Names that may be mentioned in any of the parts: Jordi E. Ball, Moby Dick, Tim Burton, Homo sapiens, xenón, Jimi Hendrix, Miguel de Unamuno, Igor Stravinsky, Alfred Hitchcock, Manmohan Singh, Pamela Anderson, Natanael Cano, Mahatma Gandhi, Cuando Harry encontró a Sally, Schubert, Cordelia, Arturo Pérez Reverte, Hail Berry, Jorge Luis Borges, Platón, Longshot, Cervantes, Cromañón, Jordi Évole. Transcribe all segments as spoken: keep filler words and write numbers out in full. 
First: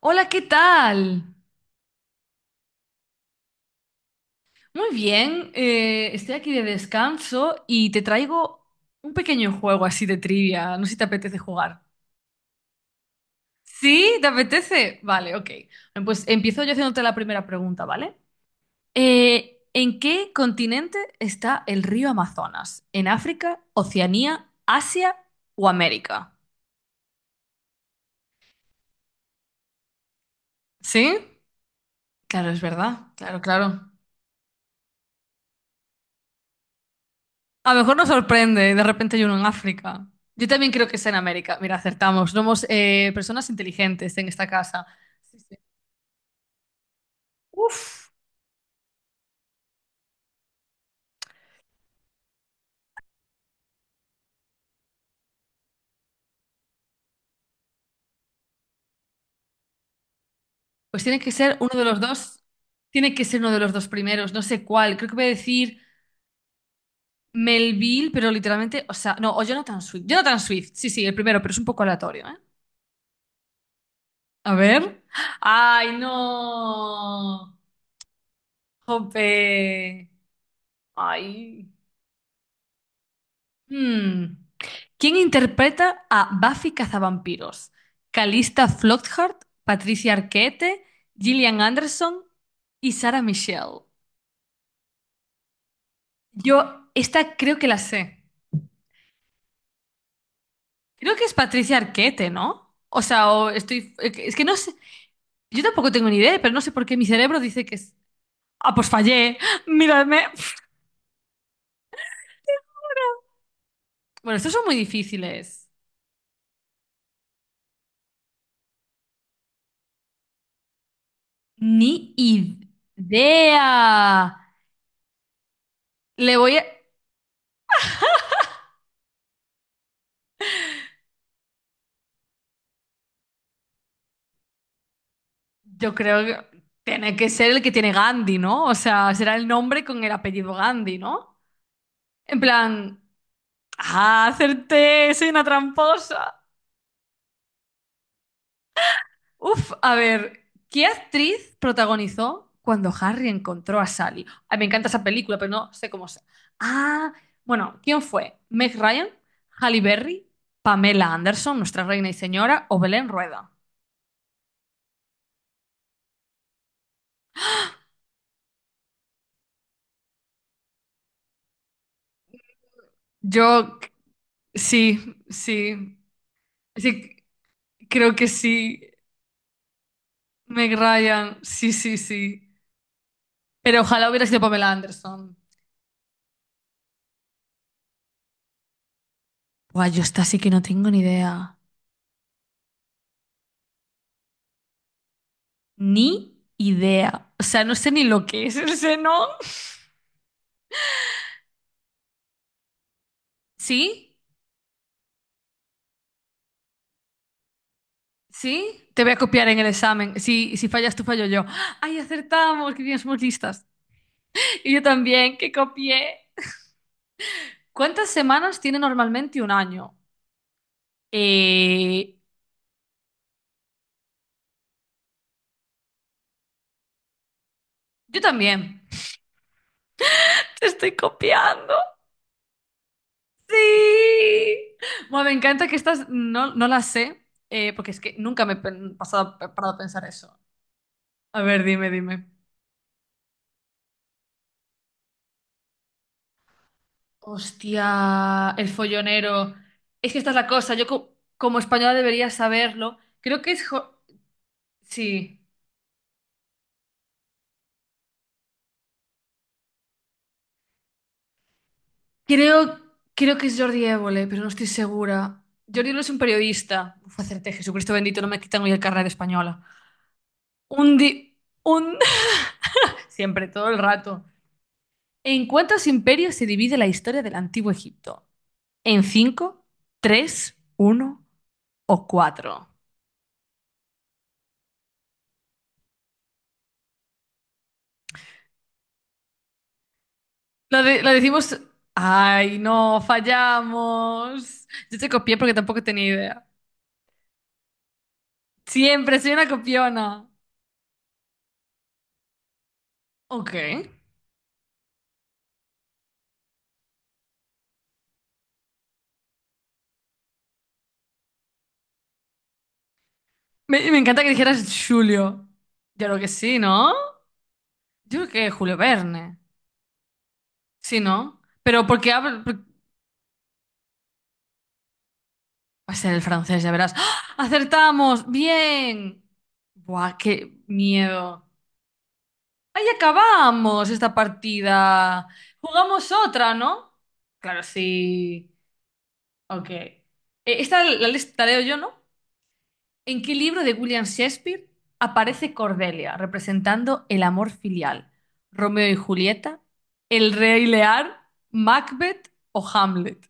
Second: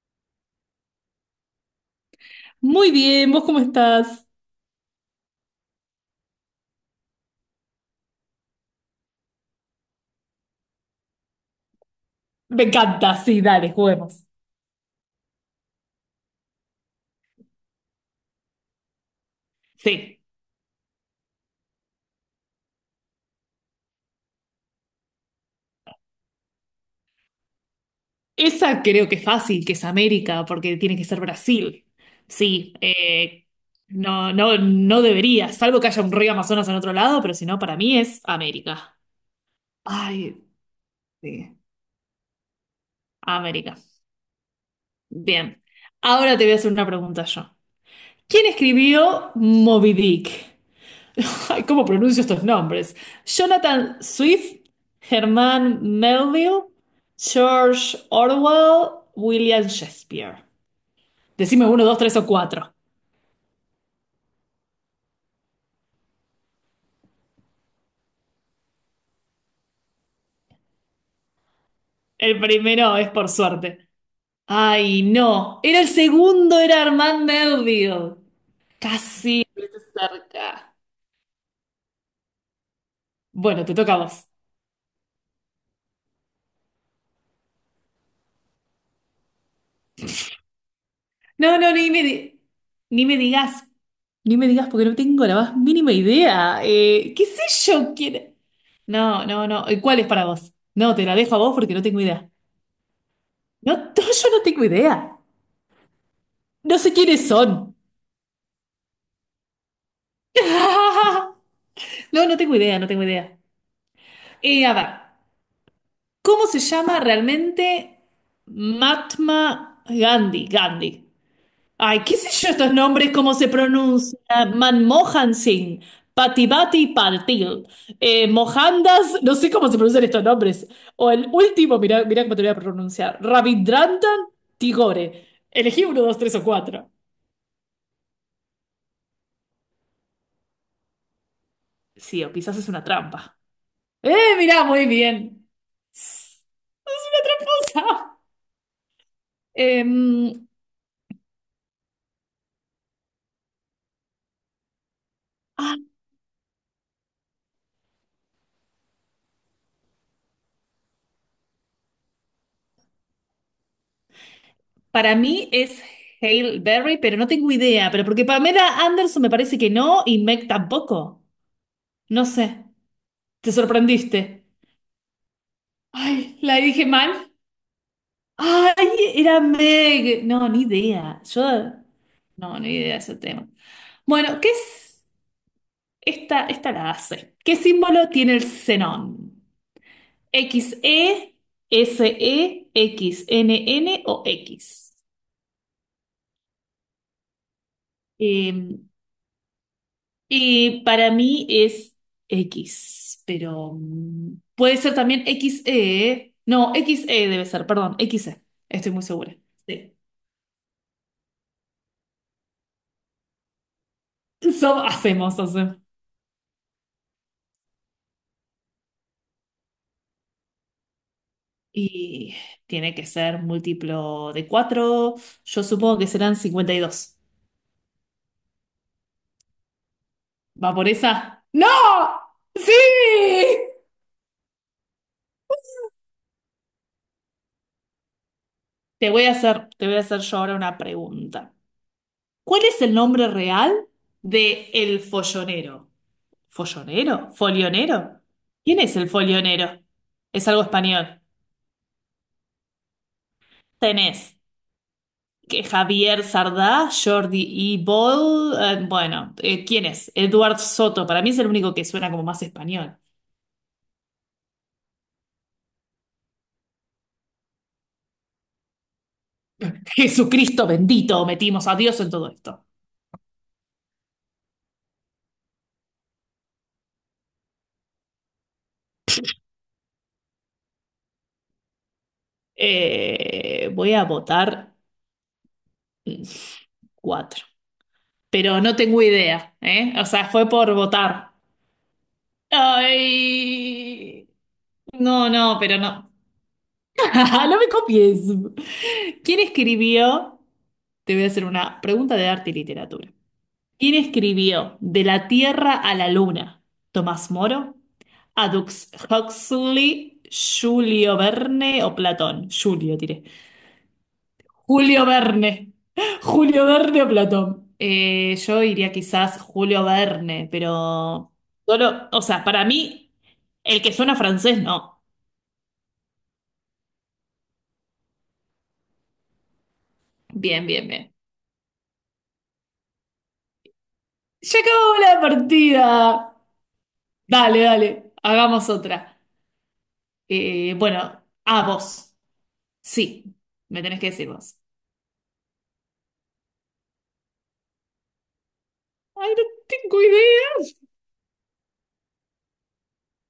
Hola, ¿qué tal? Muy bien, ¿vos cómo estás? Muy bien, eh, estoy aquí de descanso y te traigo un pequeño juego así de trivia. No sé si te apetece jugar. Me encanta, sí, dale, ¿Sí? juguemos. ¿Te apetece? Vale, ok. Bueno, pues empiezo yo haciéndote la primera pregunta, ¿vale? Eh, ¿en Sí, qué continente está el río Amazonas? ¿En África, Oceanía, Asia o América? esa creo que es fácil, que es América, porque tiene que ¿Sí? ser Brasil. Claro, es Sí, verdad. Claro, eh, claro. no, no, no debería, salvo que haya un río Amazonas en otro lado, pero si no, A para lo mejor mí nos es sorprende, de América. repente hay uno en África. Ay, Yo también creo que es en sí, América. Mira, acertamos. Somos eh, personas América. inteligentes en esta casa. Sí, sí. Bien, ahora te voy a hacer una pregunta yo. Uf, ¿Quién escribió Moby Dick? Ay, ¿cómo pronuncio estos nombres? Jonathan Swift, Germán Melville, George Orwell, William Shakespeare. pues tiene que ser Decime uno uno, de dos, los tres o dos. cuatro. Tiene que ser uno de los dos primeros. No sé cuál. Creo que voy a decir Melville, pero literalmente, o sea, no, o Jonathan Swift. Jonathan Swift, sí, sí, el primero, pero es un poco aleatorio, ¿eh? El primero es por suerte. A ver. Ay, no. Era el ¡Ay, segundo, era Germán no! Melville. Casi, estuviste ¡Jope! cerca. ¡Ay! Bueno, te toca a vos. Hmm. ¿Quién interpreta a Buffy Cazavampiros? Calista Flockhart, Patricia Arquette, No, Gillian no, ni me, Anderson di- y ni me Sarah digas, Michelle. ni me digas porque no tengo la más mínima idea. Yo Eh, ¿qué esta creo que sé la yo? sé. ¿Quién... No, no, no. ¿Y cuál es para vos? No, te la Creo que es dejo a vos porque Patricia no tengo Arquette, idea. ¿no? O sea, o No, estoy... no, yo Es no que no tengo sé. idea. Yo tampoco tengo ni idea, pero no sé No por sé qué mi quiénes cerebro dice son. que es... Ah, pues fallé. Miradme. No, no tengo idea, no tengo idea. Bueno, estos son Eh, a muy ver, difíciles. ¿cómo se llama realmente Mahatma Gandhi? Gandhi. Ni Ay, qué sé yo estos nombres, cómo se idea. pronuncia. Manmohan Singh, Le voy a... Patibati Patil, eh, Mohandas, no sé cómo se pronuncian estos nombres. O el último, mirá, mirá cómo te voy a pronunciar, Rabindrandan Tigore. Elegí Yo uno, dos, creo tres o que cuatro. tiene que ser el que tiene Gandhi, ¿no? O sea, será el nombre con el apellido Gandhi, ¿no? Sí, o En quizás es una plan, trampa. Eh, ah, Mirá, muy acerté, soy una bien. tramposa. Es una tramposa. Uf, Em, a ver, ¿qué actriz protagonizó cuando Harry encontró a Sally? Ay, me encanta esa película, pero no ah, sé cómo se. Ah, bueno, ¿quién fue? ¿Meg Ryan? ¿Halle Berry? ¿Pamela Anderson, nuestra reina y señora? ¿O Belén Rueda? para mí es Hail Berry, pero no tengo idea. Pero porque Pamela Anderson me parece que no y Meg tampoco. No sé, te Yo, c- sorprendiste. sí, sí, Ay, la dije sí, mal. creo que sí. Ay, era Meg. No, ni Meg idea. Ryan, Yo, sí, sí, sí. no, ni idea de ese tema. Pero ojalá hubiera sido Bueno, ¿qué Pamela es? Anderson. Esta, esta la hace. ¿Qué símbolo tiene el xenón? Buah, yo esta sí que no tengo ni ¿equis e, idea. ese e, n N o X? Ni idea. O sea, no sé ni lo que es el Eh, seno. y para mí es X, pero ¿Sí? mm, puede ser también equis e. No, equis e debe ser, perdón, equis e. ¿Sí? Estoy Te muy voy a segura. copiar en el Sí. examen. Si, si fallas tú, fallo yo. ¡Ay, acertamos! ¡Qué bien, somos listas! Y Sob yo hacemos, también, que entonces. copié. ¿Cuántas semanas tiene normalmente un año? Eh, Y tiene que ser múltiplo de cuatro. Yo supongo que serán cincuenta y dos. yo también. Te ¿Va por estoy esa? ¡No! copiando. ¡Sí! Sí. Bueno, me encanta que estas no, no las sé, eh, porque es que nunca me he pen- Te voy a pasado, he hacer, parado a Te voy a pensar hacer eso. yo ahora una A pregunta. ver, dime, dime. ¿Cuál es el nombre real de el follonero? ¿Follonero? Hostia, ¿Folionero? el ¿Quién es el follonero. folionero? Es que esta es la Es algo cosa. Yo co- español. Como española debería saberlo. Creo que es... Jo- Tenés sí. que Javier Sardá, Jordi E. Ball, eh, bueno, eh, ¿quién es? Eduard Soto, para mí es el único que suena como más Creo, español. creo que es Jordi Évole, pero no estoy segura. Jordi Évole es un periodista. Uf, acerté, Jesucristo bendito, no me quitan hoy el carnet de española. Jesucristo Un bendito, di... metimos a Un... Dios en todo esto. Siempre, todo el rato. ¿En cuántos imperios se divide la historia del Antiguo Egipto? ¿En cinco, tres, uno o cuatro? Eh, voy a votar cuatro, pero no tengo idea, ¿eh? O sea, fue por Lo, de- lo votar. decimos... Ay, no, Ay, fallamos. Yo te no, copié porque no, pero tampoco tenía no. idea. No me copies. Siempre soy ¿Quién una copiona. escribió? Te voy a hacer una pregunta de arte y literatura. Ok. ¿Quién escribió De la Tierra a la Luna? ¿Tomás Moro? ¿Adux Huxley? ¿Julio Verne o Platón? Julio, tiré. Me, me encanta que dijeras Julio Julio. Verne. Yo creo que sí, Julio ¿no? Verne o Platón. Yo creo Eh, que Yo Julio diría Verne. quizás Julio Verne, Sí, pero ¿no? Pero solo, porque o hablo... sea, por- para mí, el que suena francés, no. Va a ser el francés, ya verás. ¡Ah! ¡Acertamos! ¡Bien! Buah, qué Bien, bien, bien. miedo. Ahí acabamos esta ¡Ya acabó la partida. Jugamos partida! otra, ¿no? Dale, Claro, dale, sí. hagamos otra. Ok. Eh, Eh, Esta la, bueno, les- ¿La leo a yo, ¿no? vos. ¿En Sí, qué libro de me tenés William que decir vos. Shakespeare aparece Cordelia representando el amor filial? ¿Romeo y Ay, no Julieta? tengo ¿El Rey idea. Lear? ¿Macbeth o Hamlet?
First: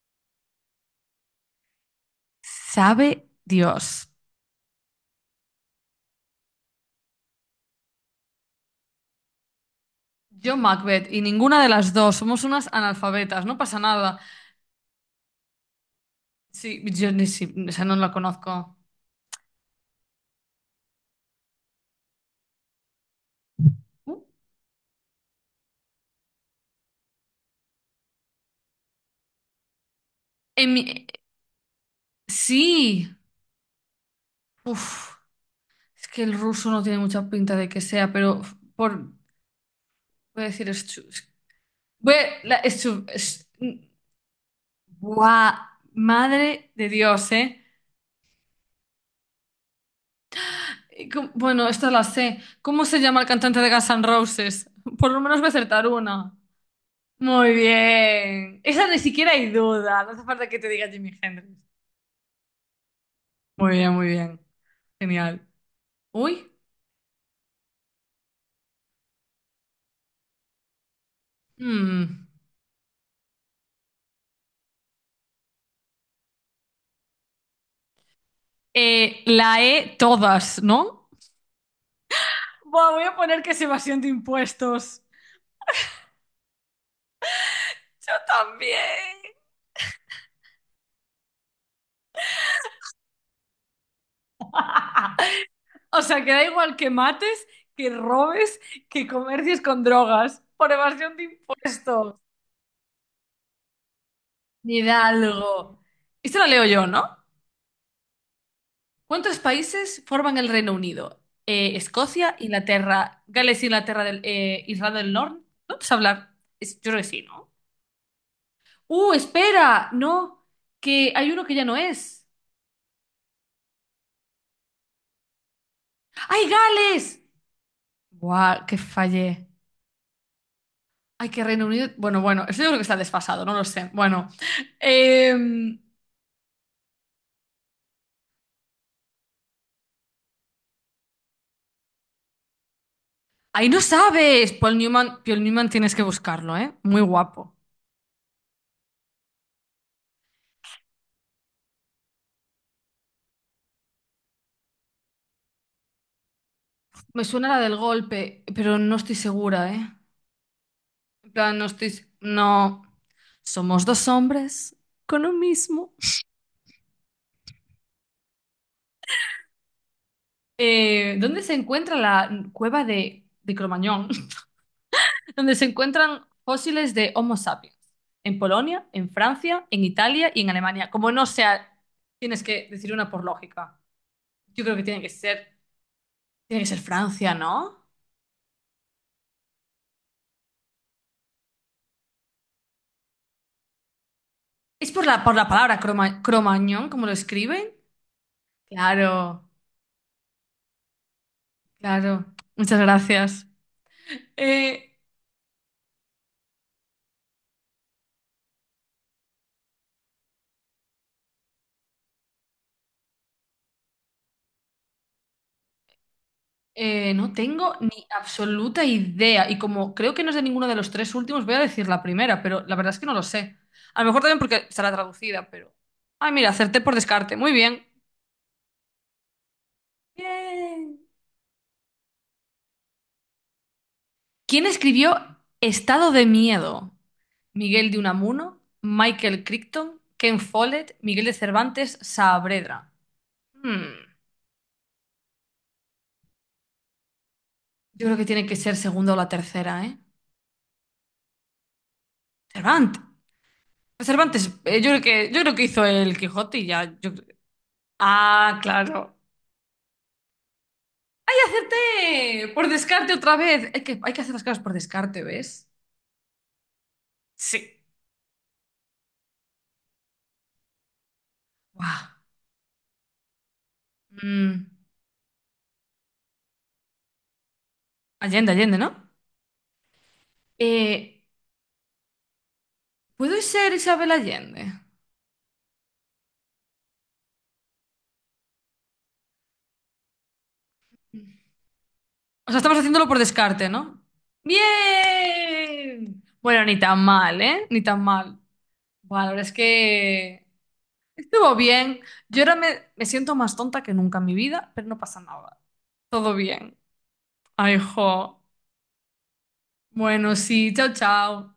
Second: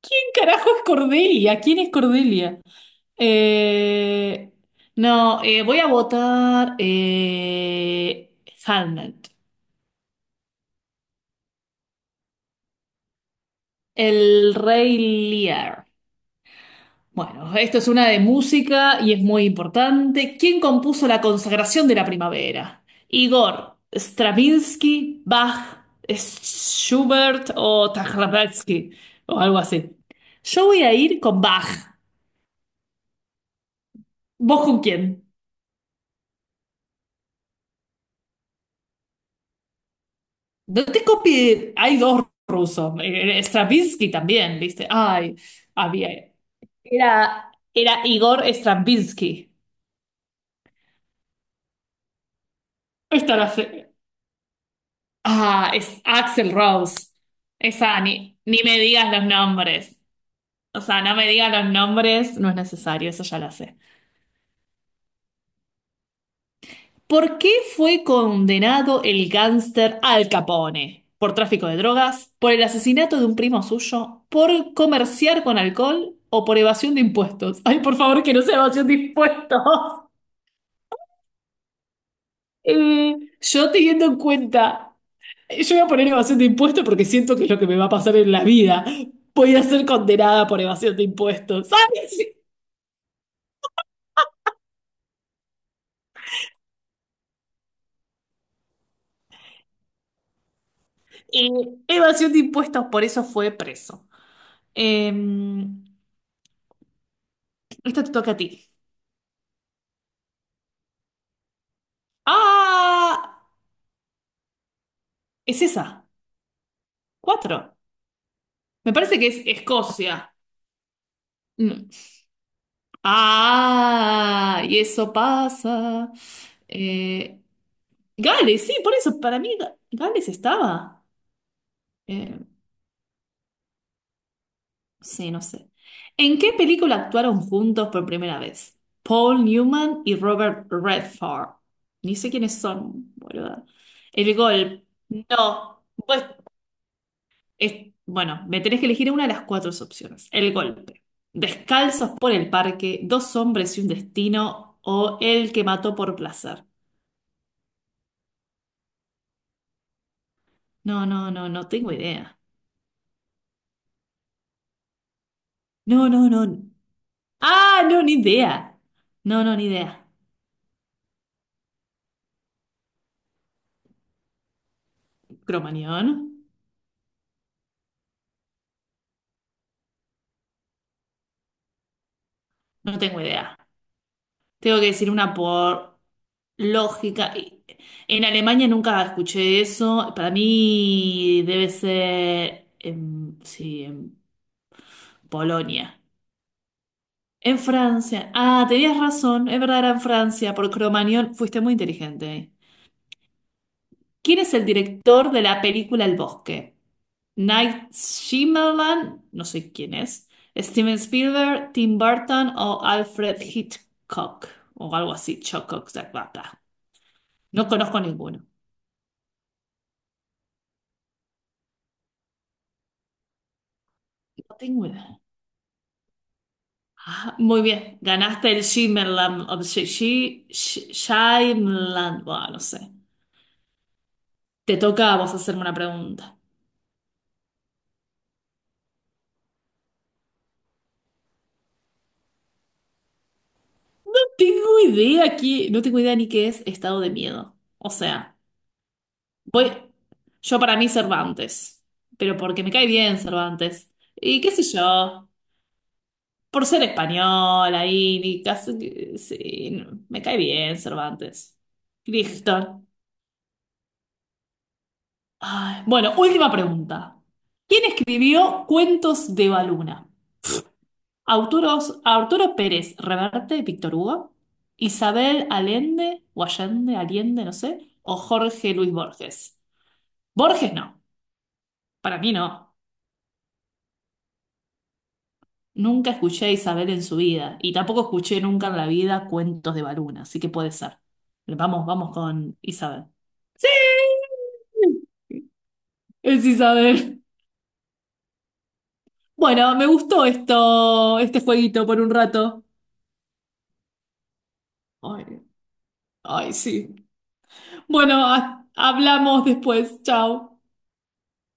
¿Quién carajo es Cordelia? ¿Quién es Cordelia? Sabe Dios. Eh, no, eh, voy a votar eh, Hamlet, Yo Macbeth y ninguna de las dos. Somos unas analfabetas, no pasa nada. el Rey Lear. Sí, yo ni si, Bueno, o esto sea, es no una la de conozco. música y es muy importante. ¿Quién compuso la consagración de la primavera? Igor, Uh, Stravinsky, Bach, Schubert o Stravinsky o algo así. Yo En voy a mi- ir con Bach. sí, ¿Vos con quién? uf, es que el ruso no tiene mucha pinta de que sea, pero por, voy a decir No te estu- copies, hay voy dos a- la, rusos, estu- eh, eh, es- Stravinsky también, ¿viste? Ay, buah, había. madre de Dios, Era, ¿eh? era Igor Stravinsky. Y com- Bueno, esta la sé. ¿Cómo se llama el Esta la cantante de Guns fe- N' Roses? Por lo menos voy a Ah, acertar es una. Axel Rose. Muy Esa, ni, ni bien. me Esa ni digas los siquiera hay nombres. duda. No hace falta que te O diga sea, no Jimi me digas Hendrix. los nombres, no es necesario, eso ya lo Muy sé. bien, muy bien. Genial. Uy. ¿Por qué fue condenado el gángster Al Capone? ¿Por tráfico de Mm. drogas? ¿Por el asesinato de un primo suyo? ¿Por comerciar con alcohol? ¿O por evasión de impuestos? Ay, por favor, que no sea evasión de Eh, la impuestos. E todas, ¿no? Buah, voy a Eh, poner que es yo evasión teniendo de en cuenta, impuestos. yo voy a poner evasión de impuestos porque siento que es lo que me va a Yo pasar en la vida. también. Voy a ser condenada por evasión de impuestos, ¿sabes? Ah, o sea, que da igual que mates, que robes, que comercies con drogas por evasión de Eh, impuestos. Evasión de impuestos, por eso fue preso. Eh, Hidalgo. Esto lo leo yo, ¿no? Esto te toca a ti. ¿Cuántos países forman el Reino Unido? Eh, Escocia, Inglaterra, ¡Ah! Gales, Inglaterra, del, eh, Irlanda del Norte. Es No te sé esa. hablar. Es- yo creo que sí, ¿no? Cuatro. Me ¡Uh, parece que es espera! Escocia. No, que hay uno que ya no Mm. es. Ah, y eso pasa. ¡Ay, Gales! Eh, ¡Guau, Gales, sí, que por eso, fallé! para mí Ga- Gales estaba. Ay, que Reino Unido. Bueno, Eh, bueno, eso yo creo que está desfasado, no lo sé. Bueno, sí, no sé. em, ¿En qué película actuaron juntos por primera vez? Paul Newman y Robert Redford. Ni sé quiénes son, boluda. ahí no El sabes. Paul gol. Newman, Paul Newman No. tienes que Pues buscarlo, ¿eh? Muy guapo. Es- bueno, me tenés que elegir una de las cuatro opciones. El golpe. Descalzos por el parque, dos hombres y un destino, o el que mató por placer. Me suena la del golpe, pero no estoy segura, ¿eh? No, no, En no, plan, no no tengo estoy. idea. No. Somos dos hombres con un mismo. No, no, no. Ah, no, ni idea. No, no, ni idea. Eh, ¿dónde se encuentra la cueva de, de Cromañón? Donde se Cromañón. encuentran fósiles de Homo sapiens. En Polonia, en Francia, en Italia y en Alemania. Como no sea, tienes que decir No una tengo por idea. lógica. Yo creo Tengo que que tiene que decir una ser, por tiene que ser Francia, lógica. Y- ¿no? En Alemania nunca escuché eso. Para mí debe ser, em, sí, en Es por la, por la palabra Polonia. croma- cromañón, como lo En escriben. Francia. Ah, tenías razón. Claro, Es verdad, era en Francia. Por Cromañón. Fuiste muy claro. inteligente. Muchas gracias. ¿Quién es el Eh, director de la película El Bosque? Night Shyamalan, no sé quién es. Steven Spielberg, Tim Burton o Alfred Hitchcock. O algo así. Chococ, zac, ba, ba. eh, no No tengo conozco ni ninguno. absoluta idea. Y como creo que no es de ninguno de los tres últimos, voy a decir la primera, pero la verdad es que no lo sé. A lo mejor también No porque tengo estará idea. traducida, pero. Ay, mira, acerté por Ah, descarte. Muy muy bien. bien. Ganaste el Shyamalan. O Sh- Sh- Sh- Bien. Shyamalan. Bueno, no sé. ¿Quién Te toca a escribió vos hacerme una Estado de pregunta. Miedo? Miguel de Unamuno, Michael Crichton, Ken Follett, Miguel de Cervantes, Saavedra. Hmm, Tengo idea aquí, no tengo idea ni qué es estado de miedo. O yo creo que sea, tiene que ser segunda o la voy, tercera, ¿eh? yo para mí Cervantes, pero porque me cae Cervantes. bien Cervantes. Y Cervantes, qué sé eh, yo creo yo, que, yo creo que hizo el Quijote y por ser ya. yo- español ahí, ni Ah, claro. casi, sí, no, me cae bien ¡Y Cervantes. acerté! Por Cristo. descarte otra vez. Hay que, hay que hacer las cosas por descarte, ¿ves? Ay, bueno, última pregunta. Sí. ¿Quién escribió Cuentos de Baluna? Autoros, Guau. Arturo Pérez Reverte, Víctor Hugo, Mm, Isabel Allende, o Allende, Allende, no sé, o Allende, Jorge Allende, Luis ¿no? Borges. Borges no, Eh, para mí no. ¿puedo ser Isabel Allende? Nunca escuché a Isabel en su vida y tampoco escuché nunca en la vida cuentos de Baluna, así que puede ser. Pero vamos, vamos O sea, con estamos Isabel. haciéndolo por descarte, ¡Sí! ¿no? ¡Bien! Es Bueno, ni tan Isabel. mal, ¿eh? Ni tan mal. Bueno, la verdad es Bueno, me gustó que esto, este estuvo jueguito bien. por un Yo ahora rato. me, me siento más tonta que nunca en mi vida, pero no pasa Ay, nada. Todo ay, bien. sí. Ay, Bueno, jo. ha- hablamos después. Bueno, Chao. sí, chao, chao.